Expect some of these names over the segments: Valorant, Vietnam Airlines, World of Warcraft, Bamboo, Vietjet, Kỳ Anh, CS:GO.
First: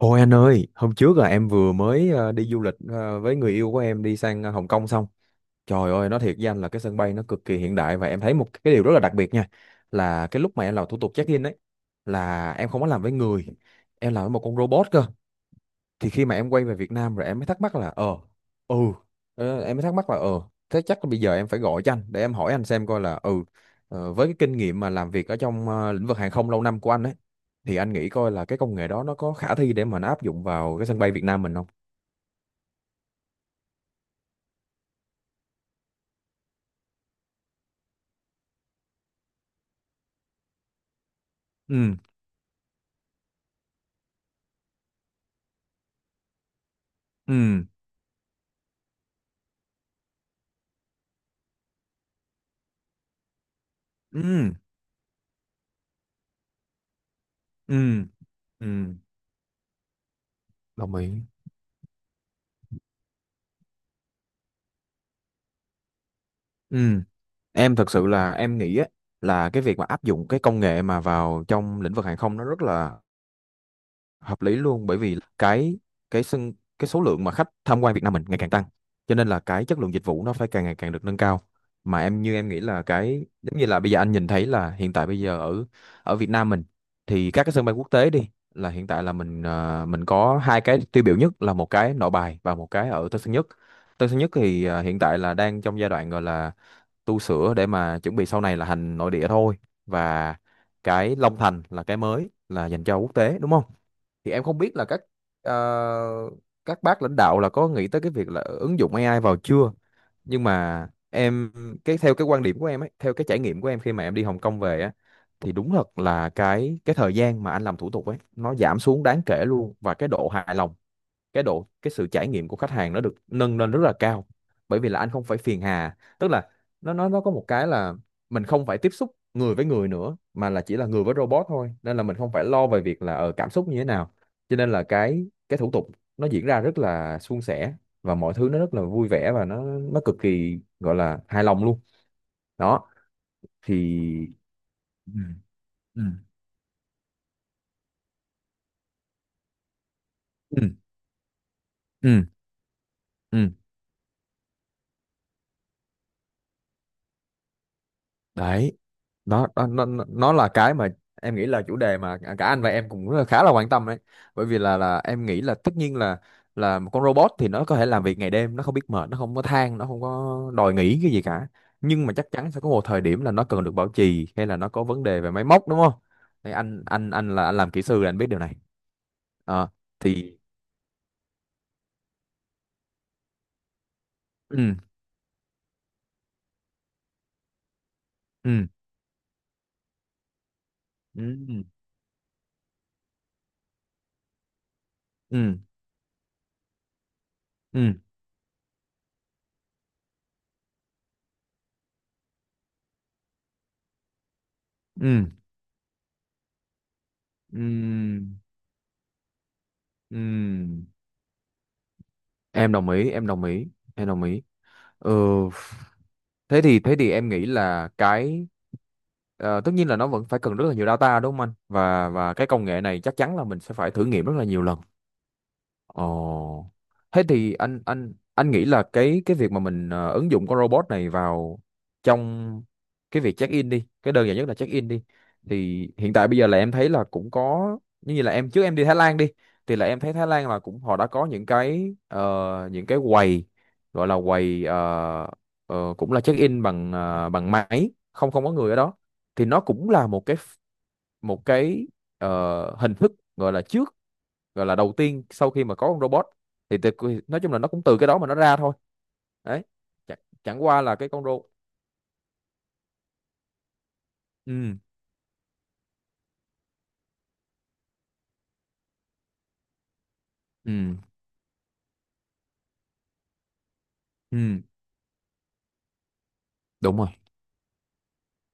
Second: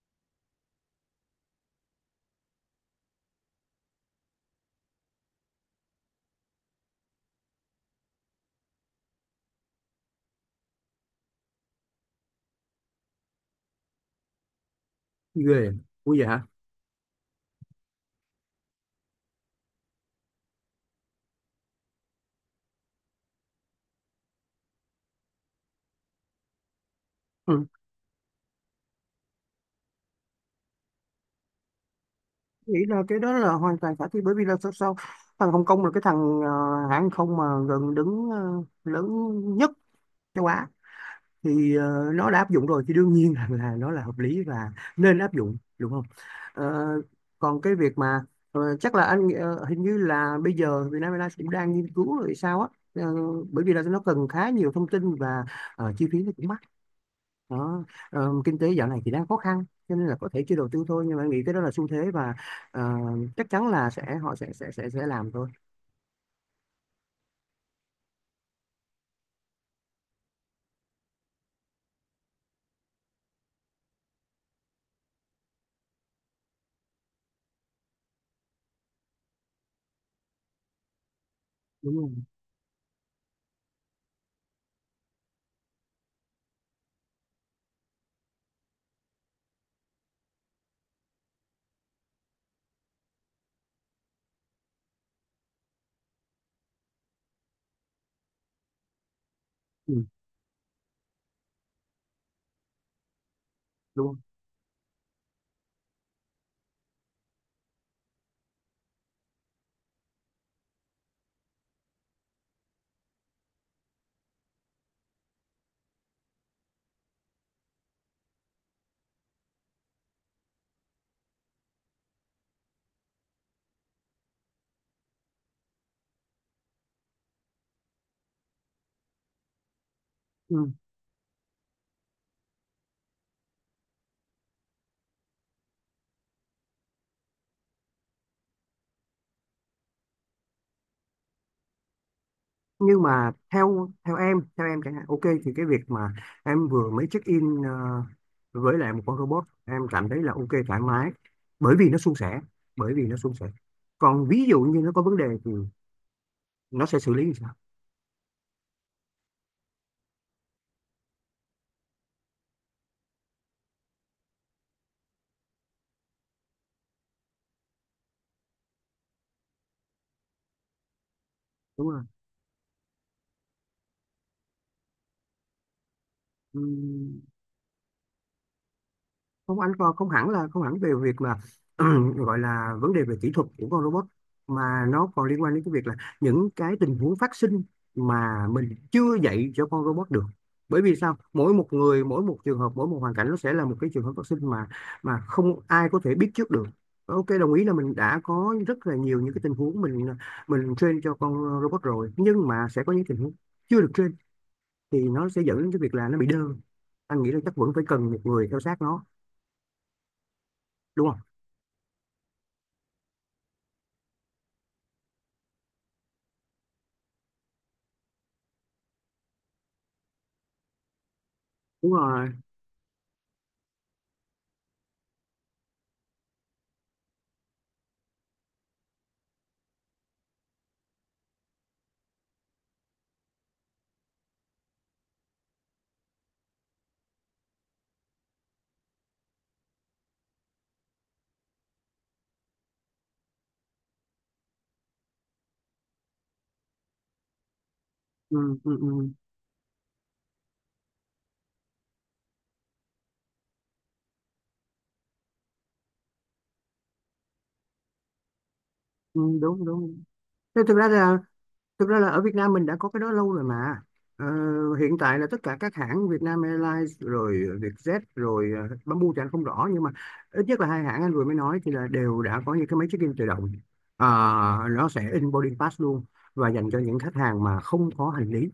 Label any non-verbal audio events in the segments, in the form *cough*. Ôi anh ơi, hôm trước là em vừa mới đi du lịch với người yêu của em đi sang Hồng Kông xong. Trời ơi, nói thiệt với anh là cái sân bay nó cực kỳ hiện đại và em thấy một cái điều rất là đặc biệt nha. Là cái lúc mà em làm thủ tục check-in ấy, là em không có làm với người, em làm với một con robot cơ. Ghê. Thì Ui, khi vậy mà hả? em quay về Việt Nam rồi em mới thắc mắc là ừ. Em mới thắc mắc là thế chắc là bây giờ em phải gọi cho anh để em hỏi anh xem coi là ừ. Với cái kinh nghiệm mà làm việc ở trong lĩnh vực hàng không lâu năm của anh ấy, Ừ. thì anh nghĩ coi là cái công nghệ đó nó có khả thi để mà nó áp dụng vào cái sân bay Việt Nam mình không. Nghĩ là cái đó là hoàn toàn khả thi, bởi vì là sao sao thằng Hồng Kông là cái thằng hãng không mà gần đứng lớn nhất châu Á, thì Ừ, nó đã áp dụng rồi, thì đương nhiên *laughs* là nó là hợp lý và nên áp dụng, đúng không? Ờ, Còn ừ, cái việc mà chắc là hình như là bây giờ Vietnam Airlines cũng đang nghiên cứu rồi sao á. Ờ, Bởi vì là nó cần khá ừ, nhiều thông tin và chi phí nó cũng mắc ừ, đó. Kinh ừ, tế dạo này thì đang khó khăn cho nên là có thể chưa đầu tư đồng thôi, ý, nhưng mà em nghĩ cái đó là xu thế và ờ, chắc chắn là họ sẽ làm thôi. ừ. Em thật sự là em nghĩ á, là cái việc mà áp dụng cái công nghệ mà vào trong lĩnh vực hàng không nó rất là hợp lý luôn, bởi vì cái sân cái số lượng mà khách tham quan Việt Nam mình ngày càng tăng, cho nên là cái chất lượng dịch vụ nó phải càng ngày càng được nâng cao. Đúng Mà không? em như em nghĩ là cái giống như là bây giờ anh nhìn thấy là hiện tại bây giờ ở ở Việt Nam mình, thì các cái sân bay quốc tế đi là hiện tại là mình à, mình có hai cái tiêu biểu nhất là một cái Nội Bài và một cái ở Tân Sơn Nhất. Tân Sơn Nhất thì à, hiện tại là đang trong giai đoạn gọi là tu sửa để mà chuẩn bị sau này là hành nội địa thôi. Ừ, Và cái Long Thành là cái mới là dành cho quốc tế, đúng không? đúng không? Thì em không biết là các ờ, các bác lãnh đạo là có nghĩ tới cái việc là ứng dụng AI vào chưa. Nhưng mà em cái theo cái quan điểm của em ấy, theo cái trải nghiệm của em khi mà em đi Hồng Kông về á, thì đúng thật là cái thời gian mà anh làm thủ tục ấy nó giảm xuống đáng kể luôn. Và cái độ hài lòng, cái độ cái sự trải nghiệm của khách hàng nó được nâng lên rất là cao, bởi vì là anh không phải phiền hà, tức là nó có một cái là mình không phải tiếp xúc người với người nữa mà là Ừ. chỉ là người với robot thôi, nên là mình không phải lo về việc là cảm xúc như thế nào. Cho nên là cái thủ tục nó diễn ra rất là suôn sẻ, và mọi thứ nó rất là vui vẻ và nó cực kỳ gọi là hài lòng luôn. Đó Nhưng mà theo thì theo em chẳng hạn, ừ, ok, thì cái việc ừ, mà em vừa mới check in với lại một con robot, em cảm thấy là ok, ừ, thoải mái, bởi vì nó suôn ừ, sẻ. Bởi vì nó suôn sẻ ừ. Còn ví dụ như nó có vấn đề thì nó sẽ xử lý như sao? Đấy, nó là cái mà em nghĩ là chủ đề mà cả anh và em cũng rất là- khá là quan tâm đấy. Bởi vì là em nghĩ là tất nhiên là một con robot thì nó có thể làm việc ngày đêm, nó không biết mệt, nó không có than, nó không có đòi nghỉ cái gì cả. Đúng không? Nhưng mà chắc chắn sẽ có một thời điểm là nó cần được bảo trì hay là nó có vấn đề về máy móc, đúng không? Thì Ừ. anh là anh làm kỹ sư là anh biết điều này. Không, Ờ, anh còn không hẳn thì là không hẳn về việc mà *clears throat* gọi là vấn đề về kỹ thuật của con robot, ừ, mà nó còn liên quan đến cái việc là những cái tình huống phát sinh mà ừ, mình chưa dạy cho con robot được. Bởi vì sao, ừ, mỗi ừ, một người, mỗi một trường hợp, mỗi một hoàn cảnh, nó sẽ là một cái trường hợp phát sinh mà ừ, không ai có thể biết trước được. Ok, đồng ý là ừ, mình đã có rất là nhiều những cái tình huống, mình train cho con robot rồi, nhưng mà sẽ có những tình huống chưa được train, thì ừ, nó sẽ dẫn đến cái việc là nó bị đơ. Anh nghĩ là chắc vẫn phải cần một ừ, người theo sát nó, ừ. đúng không? Em đồng ý, em đồng ý, em đồng ý. Ừ, thế thì em nghĩ là cái tất nhiên là nó vẫn phải cần rất là nhiều data, đúng không anh? Đúng Và rồi. và cái công nghệ này chắc chắn là mình sẽ phải thử nghiệm rất là nhiều lần. Ồ. Thế thì anh nghĩ là cái việc mà mình ứng dụng con robot này vào trong cái việc check in đi, cái đơn giản nhất là check in đi. Thì hiện tại bây giờ là em thấy là cũng có như như là em trước em đi Thái Lan đi, thì là em thấy Thái Lan là cũng họ đã có những cái những cái quầy gọi là quầy cũng là check in bằng bằng máy, không Ừ, không có người ừ, ở đó. ừ, Thì nó cũng là một cái hình thức gọi là trước, gọi là đầu tiên sau khi mà có con robot, thì từ, nói chung là nó cũng từ cái đó mà nó ra thôi. ừ, Đấy, đúng, đúng. chẳng, Thế chẳng thực qua ra là cái là con robot. Thực ra là ở Việt Nam mình đã có cái đó lâu rồi mà. Ờ, Ừ, Hiện tại là tất cả các hãng, Vietnam Airlines rồi, Vietjet rồi, Bamboo thì anh không rõ, nhưng mà ít nhất là ừ, hai hãng anh vừa mới nói thì là đều đã có những cái máy check-in tự động. Ờ, ừ. nó sẽ in boarding pass luôn, và dành cho Đúng những rồi. khách hàng mà không có hành lý.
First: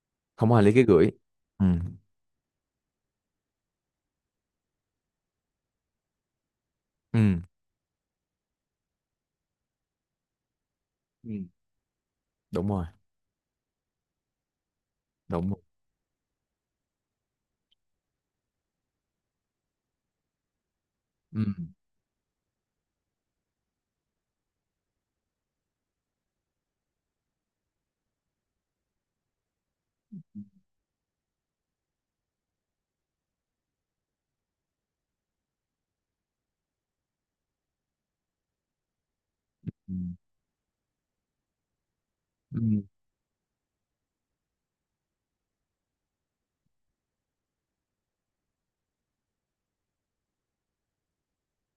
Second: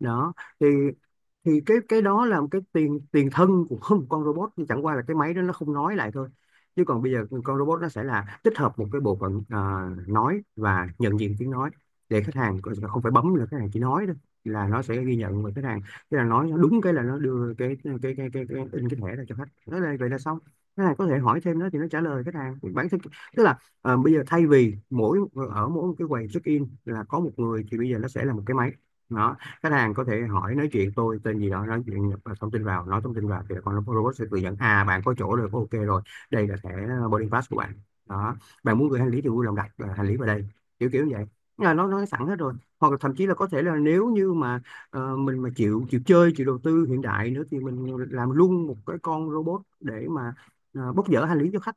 Đó. Không ai thì lấy cái gửi. thì Ừ, cái đó là một cái tiền tiền thân của *laughs* một con robot, nhưng chẳng qua là cái máy đó nó không nói lại thôi. Chứ còn bây giờ ừ, con robot nó sẽ là tích hợp một cái bộ phận nói và nhận ừ. diện tiếng nói, để khách hàng Đúng rồi, không phải bấm, là khách hàng chỉ nói đó, là nó sẽ ghi nhận đúng và rồi. khách hàng, thế là nói nó đúng cái là nó đưa cái in cái thẻ ra cho khách. Nói là vậy là xong. Khách hàng có thể hỏi Ừ, thêm nữa thì nó trả lời khách hàng bản thân. Tức là bây giờ, thay vì ở mỗi một cái quầy check in là có một người, thì bây giờ nó sẽ là một cái máy. Đó, khách hàng có thể hỏi, nói chuyện tôi tên gì đó, nói chuyện nhập thông tin vào, nói thông tin vào, thì con robot sẽ tự dẫn: à, bạn có chỗ rồi, có ok rồi, đây là thẻ boarding pass của bạn. Đó, bạn muốn gửi hành lý thì vui lòng đặt ừ, hành lý vào đây. Kiểu kiểu như vậy, là nó sẵn hết rồi. ừ, Hoặc là thậm chí là có thể là nếu như mà mình mà chịu chịu chơi chịu đầu tư hiện đại nữa, thì mình làm luôn một cái con robot để mà bốc dỡ hành lý cho khách.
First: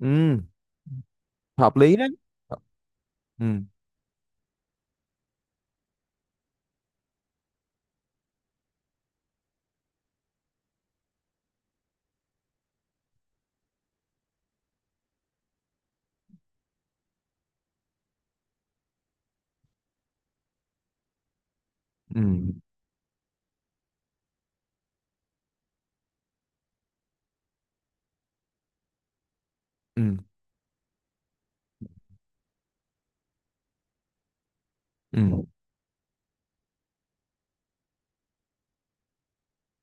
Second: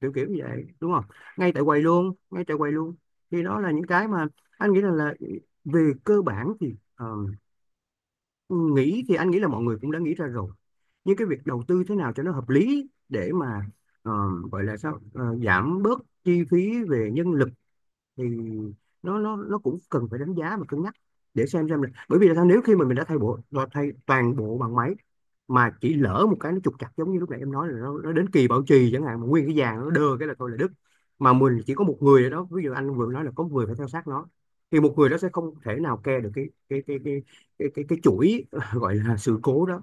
Kiểu kiểu như ừ. vậy, đúng không? Ngay tại Hợp quầy lý đấy. luôn, ngay tại quầy luôn. Thì Ừ, đó là những cái mà anh nghĩ là về cơ bản thì thì anh nghĩ là mọi người cũng đã nghĩ ra rồi, nhưng cái việc đầu tư thế nào cho nó hợp lý để mà ờ, gọi là sao, giảm bớt chi phí về nhân lực, thì nó cũng cần phải đánh giá và cân nhắc, để xem là bởi ừ, vì là sao, nếu khi mà mình đã thay toàn bộ bằng máy, mà chỉ lỡ một cái nó trục trặc, giống như lúc nãy em nói, là nó đến kỳ bảo trì chẳng hạn, mà nguyên cái vàng nó đơ ừ, cái là thôi là đứt, mà mình chỉ có một người ở đó, ví dụ anh vừa nói là có một người phải theo sát nó, thì một người đó sẽ ừ, không thể nào care được cái chuỗi *laughs* gọi là sự cố đó,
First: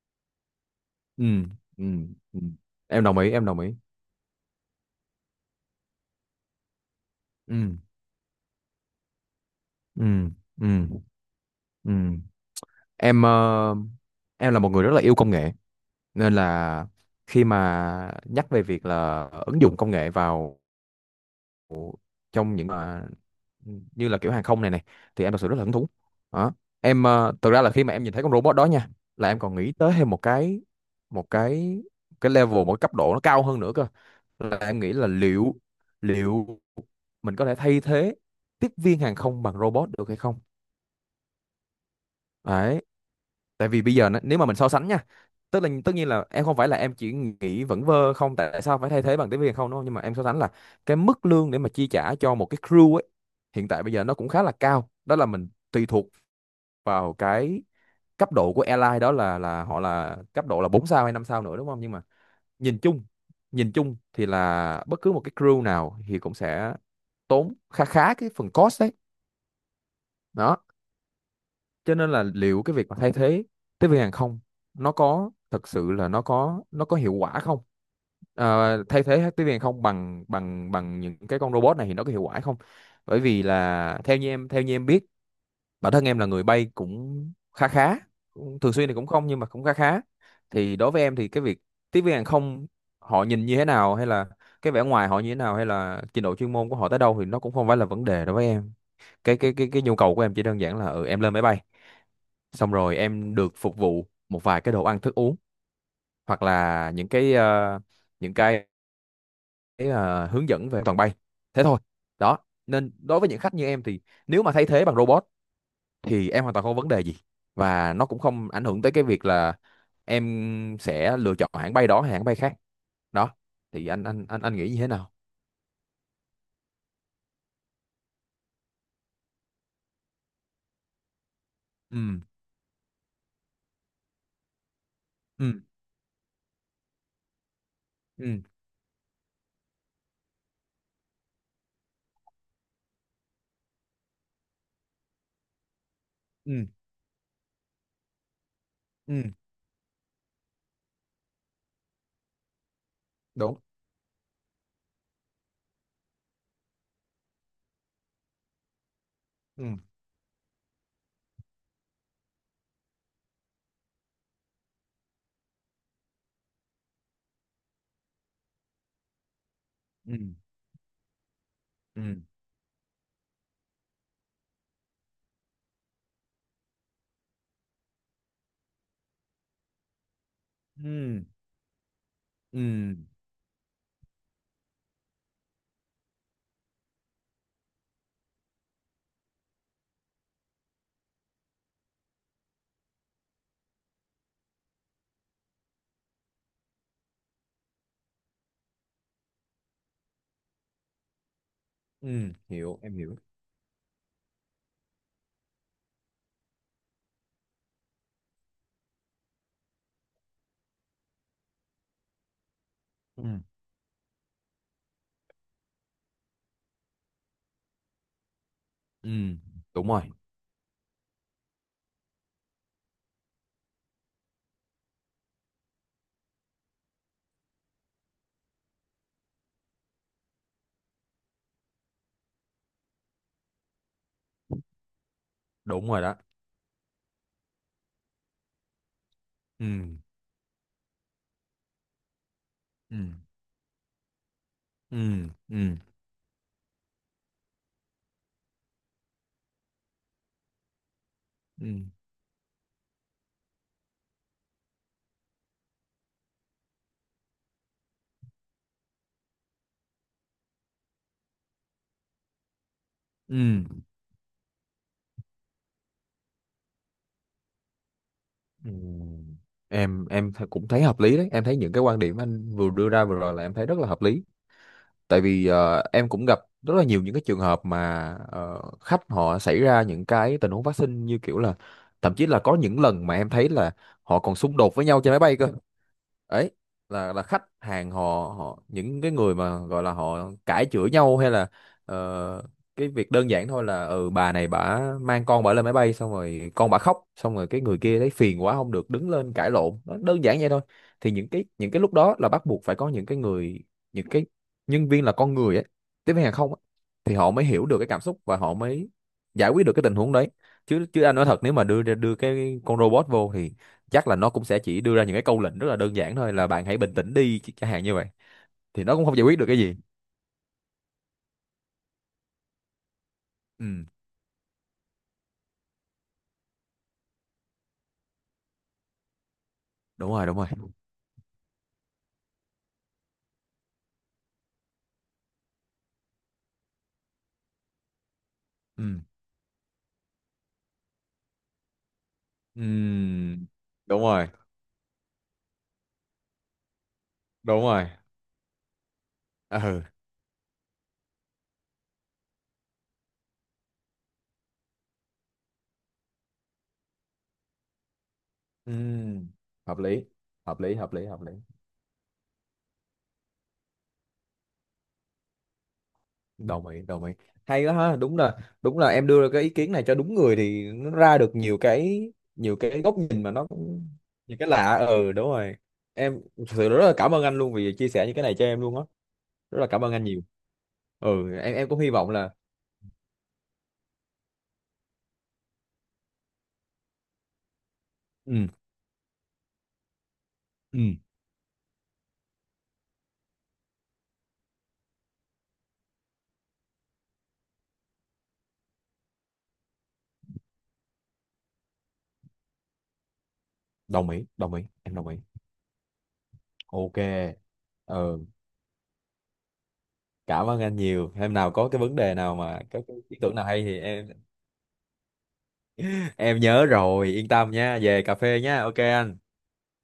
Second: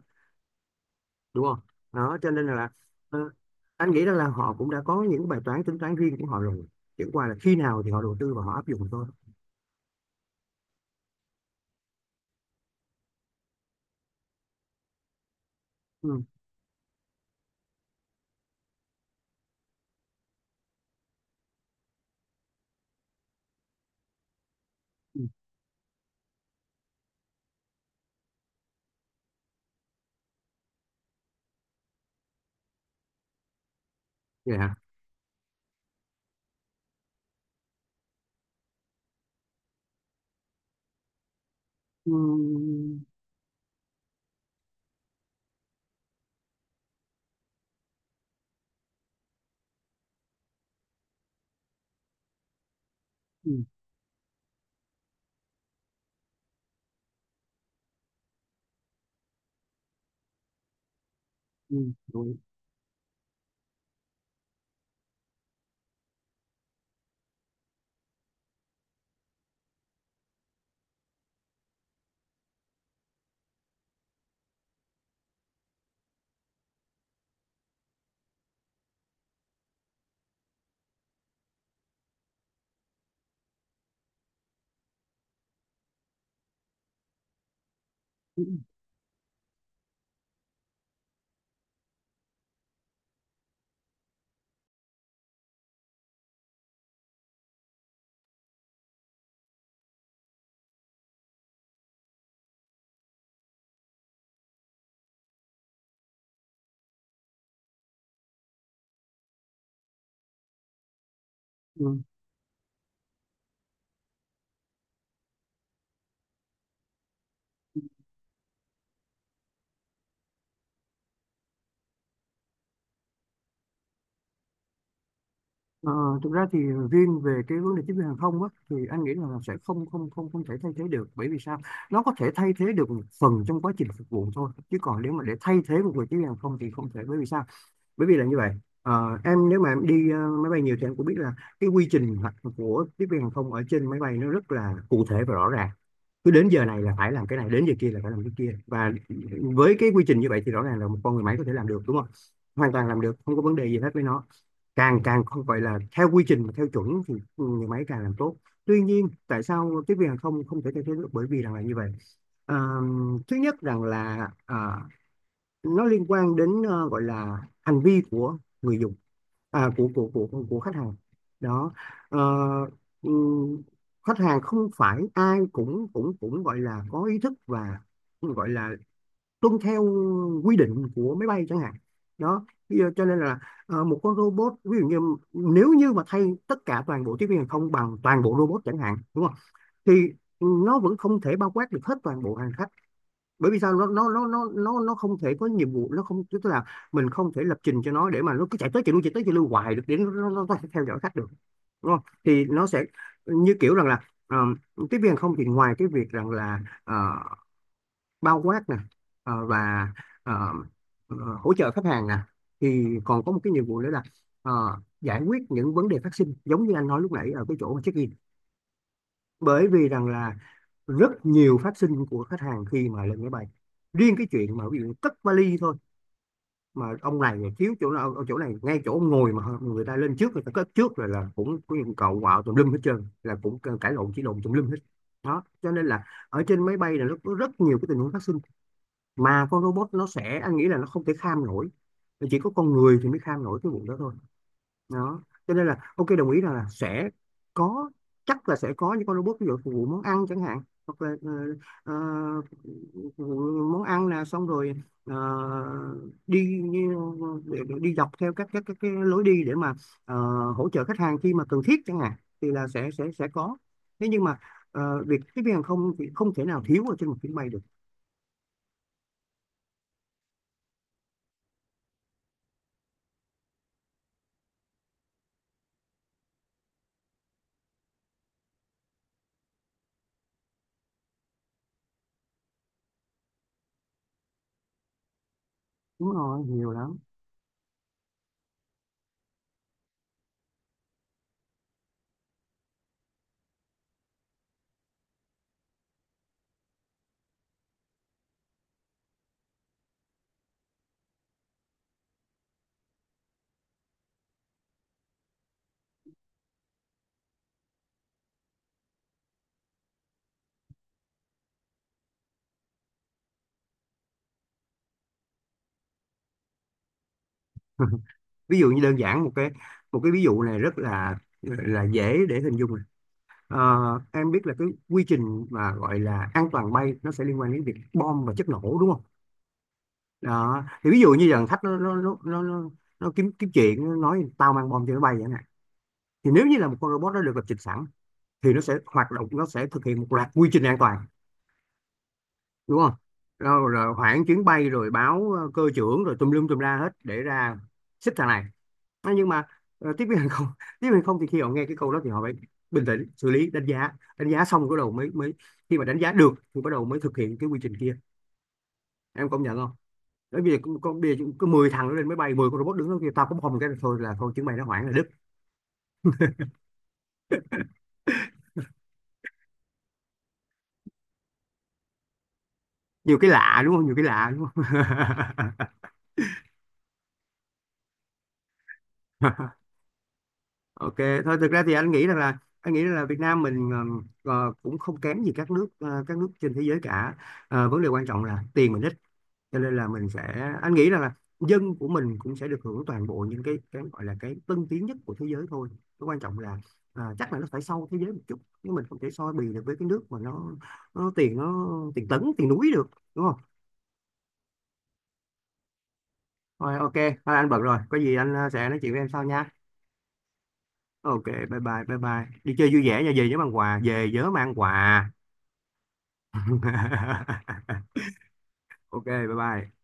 ừ, đúng không? ừ, Đó cho ừ. nên là Em đồng ờ, ý, em đồng ý. anh nghĩ rằng là họ cũng đã có những bài toán tính toán riêng của họ rồi, chẳng qua là khi Ừ, nào thì họ đầu tư và họ áp dụng thôi. ừ, ừ, ừ. Em ờ, em là một người rất là yêu công nghệ, Ừ, nên là khi mà nhắc về việc là ứng dụng công nghệ vào trong những mà như là kiểu hàng không này này, ừ, thì em thật sự rất là hứng thú. Đó, thực ra là khi mà em nhìn thấy con robot đó nha, là em còn nghĩ tới thêm một cái một cái cấp độ nó cao hơn nữa cơ, là vậy hả? em nghĩ là liệu liệu mình có thể thay thế tiếp viên hàng không bằng robot được hay không. Ừ, Đấy, tại vì bây giờ nếu mà mình so sánh nha, tức là tất nhiên là em không phải là em chỉ nghĩ vẫn vơ không tại sao phải thay thế bằng tiếng Việt không đúng không, nhưng mà em so sánh là cái mức lương để mà chi trả cho một cái crew ấy ừ, hiện tại bây giờ nó cũng khá là cao, đó là mình tùy thuộc vào cái cấp độ của airline đó là họ là cấp độ là 4 sao hay 5 sao nữa, đúng ừ, không? Nhưng mà đúng. nhìn chung nhìn chung thì là bất cứ một cái crew nào thì cũng sẽ tốn khá khá cái phần cost đấy. Đó cho nên là liệu cái việc mà thay thế tiếp viên hàng không nó có thật sự là nó có hiệu quả không. Thay thế hết tiếp viên hàng không bằng bằng bằng những cái con robot này thì nó có hiệu quả không, bởi vì là theo như em biết, bản thân em là người bay cũng khá khá, Ừ. Thường xuyên thì cũng không, nhưng mà cũng khá khá. Thì đối với em thì cái việc tiếp viên hàng không họ nhìn như thế nào hay là cái vẻ ngoài họ như thế nào hay là trình độ chuyên môn của họ tới đâu thì nó cũng không phải là vấn đề đối với em. Cái nhu cầu của em chỉ đơn giản là ừ, em lên máy bay xong rồi em được phục vụ một vài cái đồ ăn thức uống, hoặc là những cái những cái ờ, hướng dẫn về an toàn bay, thế thôi. Ừ. Đó, nên đối với những khách như em thì nếu mà thay thế bằng robot thì em hoàn toàn không có vấn đề gì, và nó cũng không ảnh hưởng tới cái việc là em sẽ lựa chọn hãng bay đó hay hãng bay khác. Đó thì anh nghĩ như thế nào? Ờ, Thực ra thì riêng về cái vấn đề tiếp viên hàng không á, thì anh nghĩ là sẽ không không không không thể thay thế được, bởi vì sao. Ừ, Nó có thể thay thế được một phần trong quá trình phục vụ thôi, chứ còn nếu mà để thay ừ, thế một người tiếp viên hàng không thì không thể, bởi vì sao, bởi vì là như ừ, vậy. Em, nếu mà em đi máy bay nhiều thì em cũng biết là cái quy trình của tiếp viên hàng không ở trên máy bay nó rất là cụ thể và rõ ràng, cứ đến ừ, giờ này là phải làm cái này, đến giờ kia là phải làm cái kia. Và ừ, với cái quy trình như vậy thì rõ ràng là một con người máy có thể làm được, đúng không? Hoàn toàn làm được, không có vấn đúng, đề gì hết với nó. Càng càng không phải là theo quy trình, mà theo chuẩn thì người máy càng làm tốt. Tuy nhiên tại ừ, sao tiếp viên hàng không không thể thay thế được, bởi vì rằng là như vậy. Ờ, Thứ nhất rằng là nó liên quan đến gọi là hành vi của người dùng, à, của của ừ, của của khách hàng. Đó. ừ, Ờ, ừm, Khách hàng không phải ai cũng cũng cũng gọi là có ý thức và gọi là tuân theo quy định của ừ, máy bay chẳng hạn. Đó. Bây giờ ừ, cho nên là một con robot, ví dụ như, nếu như mà thay tất cả toàn bộ tiếp viên hàng không bằng toàn bộ robot chẳng hạn, đúng không? Thì nó vẫn không thể bao quát được hết toàn bộ hành khách. Bởi vì sao, nó không thể có nhiệm vụ, nó không, tức là mình không thể lập trình cho nó để mà nó cứ chạy tới chạy lui, chạy tới chạy lui hoài được, để nó có thể theo dõi khách được, đúng không? ừ, Thì nó hiểu, sẽ em hiểu. như kiểu rằng là ờ, tiếp viên hàng không thì ngoài cái việc rằng là bao quát nè, và ờ, hỗ trợ khách hàng nè, thì còn Ừ, có một cái nhiệm vụ nữa là ờ, giải quyết những vấn đề phát sinh, giống như anh nói lúc nãy ở cái chỗ check-in. ừ, Bởi đúng vì rồi, rằng là rất nhiều phát sinh của khách hàng khi mà lên máy bay, riêng cái chuyện mà ví dụ cất vali thôi, mà ông này thiếu chỗ nào ở chỗ này, ngay chỗ ông ngồi mà người ta lên trước người ta cất trước rồi, là cũng có những cậu quạo tùm lum hết trơn, là cũng cãi lộn chỉ lộn tùm lum hết. Đó cho nên đúng rồi. là Đó, ở trên máy bay là nó có rất nhiều cái tình huống phát sinh, mà con ừ, robot nó sẽ, anh nghĩ là nó không thể kham nổi, chỉ có con ừ, người thì mới kham nổi cái vụ đó thôi. ừ, Đó cho nên ừ, là ok, đồng ý rằng là sẽ có, chắc là sẽ có những con robot ví dụ phục vụ món ăn chẳng hạn, hoặc là ừ, ờ, phục vụ món ăn là xong rồi đi, để đi dọc theo các cái lối đi để mà ờ, hỗ trợ khách hàng khi mà cần thiết chẳng hạn, thì là sẽ ừ, có. Thế nhưng mà việc tiếp viên hàng không thì không thể nào thiếu ở trên một chuyến bay được. ừ. Em cũng thấy hợp lý đấy, em thấy những cái quan điểm anh vừa đưa ra vừa rồi là em thấy rất là hợp lý, tại vì em cũng gặp rất là nhiều những cái trường hợp mà khách họ xảy ra những cái tình huống phát sinh như kiểu là thậm chí là có những lần mà em thấy là họ còn xung đột với nhau trên máy bay cơ Đúng rồi, ấy. nhiều lắm. Là khách hàng họ họ những cái người mà gọi là họ cãi chửi nhau hay là ờ, cái việc đơn giản thôi là ừ bà này bả mang con bả lên máy bay xong rồi con bả khóc xong rồi cái người kia thấy phiền quá không được đứng lên cãi lộn, nó đơn giản vậy thôi. Thì những cái lúc đó là bắt buộc phải có những cái người, những cái nhân viên là con người ấy, tiếp viên hàng không ấy, thì họ mới hiểu được cái cảm xúc và họ mới giải quyết được cái tình huống đấy. Chứ chứ anh nói thật nếu mà đưa ra đưa cái con robot vô thì chắc là nó cũng sẽ chỉ đưa ra những cái câu lệnh rất là đơn giản thôi là bạn hãy bình tĩnh đi chẳng hạn như *laughs* vậy, Ví dụ như thì nó đơn cũng không giản giải một quyết được cái cái gì. một cái ví dụ này rất là dễ để hình dung. Ờ, Ừ, em biết là cái quy trình mà gọi là an toàn bay nó sẽ liên quan đến việc bom và chất nổ, đúng không? đúng rồi, đúng rồi. Đó. Thì ví dụ như dàn khách nó kiếm kiếm chuyện, nó nói tao mang bom cho nó bay vậy nè. Thì nếu như là một con robot nó được lập trình sẵn thì nó sẽ Ừ, hoạt động, nó sẽ thực hiện một loạt quy trình an toàn, đúng không? ừ, Rồi, đúng hoãn rồi, chuyến bay, rồi báo cơ trưởng, rồi tùm lum tùm la hết để ra đúng rồi. xích thằng này. Thế nhưng mà Ừ, tiếp viên hàng không *laughs* tiếp viên hàng không thì khi họ nghe cái câu đó thì họ phải bình tĩnh xử lý, Đánh giá xong bắt đầu mới mới khi mà đánh giá được thì bắt đầu mới thực hiện cái quy trình kia. ừ, Em công nhận không? hợp lý, Bởi vì hợp lý, hợp lý, bây hợp giờ lý, có 10 thằng nó lên máy bay, 10 con robot đứng đó, kia tao cũng không, cái thôi là thôi, chứng mày nó hoảng là đứt. đồng ý, đồng ý. Hay quá ha, đúng là em đưa ra cái ý kiến này cho đúng người thì nó ra được nhiều cái, nhiều cái góc Nhiều nhìn cái mà nó lạ đúng không, cũng nhiều cái lạ nhiều đúng cái không? lạ. Ừ, đúng rồi. Em thực sự rất là cảm ơn anh luôn vì chia sẻ những cái này cho em luôn á, rất là *laughs* cảm ơn anh nhiều. Ok thôi, Ừ, thực em ra em thì cũng hy anh nghĩ vọng rằng là là anh nghĩ rằng là Việt Nam mình cũng không kém gì các nước trên thế giới cả. Vấn đề quan trọng là ừ. tiền mình ít, cho nên là mình sẽ, anh Ừ, nghĩ rằng là dân của mình cũng sẽ được hưởng toàn bộ những cái gọi là cái tân tiến nhất của thế giới thôi. Cái quan trọng là chắc là nó phải sau thế giới một chút, nhưng mình không thể so bì được với cái nước mà nó tiền, nó tiền tấn tiền núi được, đúng không? Đồng ý, em đồng ý. Rồi ok Ok. thôi, anh bận rồi, có gì Ừ, anh sẽ nói chuyện với em sau nha. cảm ơn anh nhiều. Ok, Hôm nào bye có cái bye vấn bye đề bye, nào đi mà chơi có vui cái vẻ nha, ý về tưởng nhớ nào mang hay quà, thì về em nhớ mang quà. *laughs* em nhớ rồi, yên tâm nha, về *laughs* cà phê nha. Ok Ok, bye anh. bye.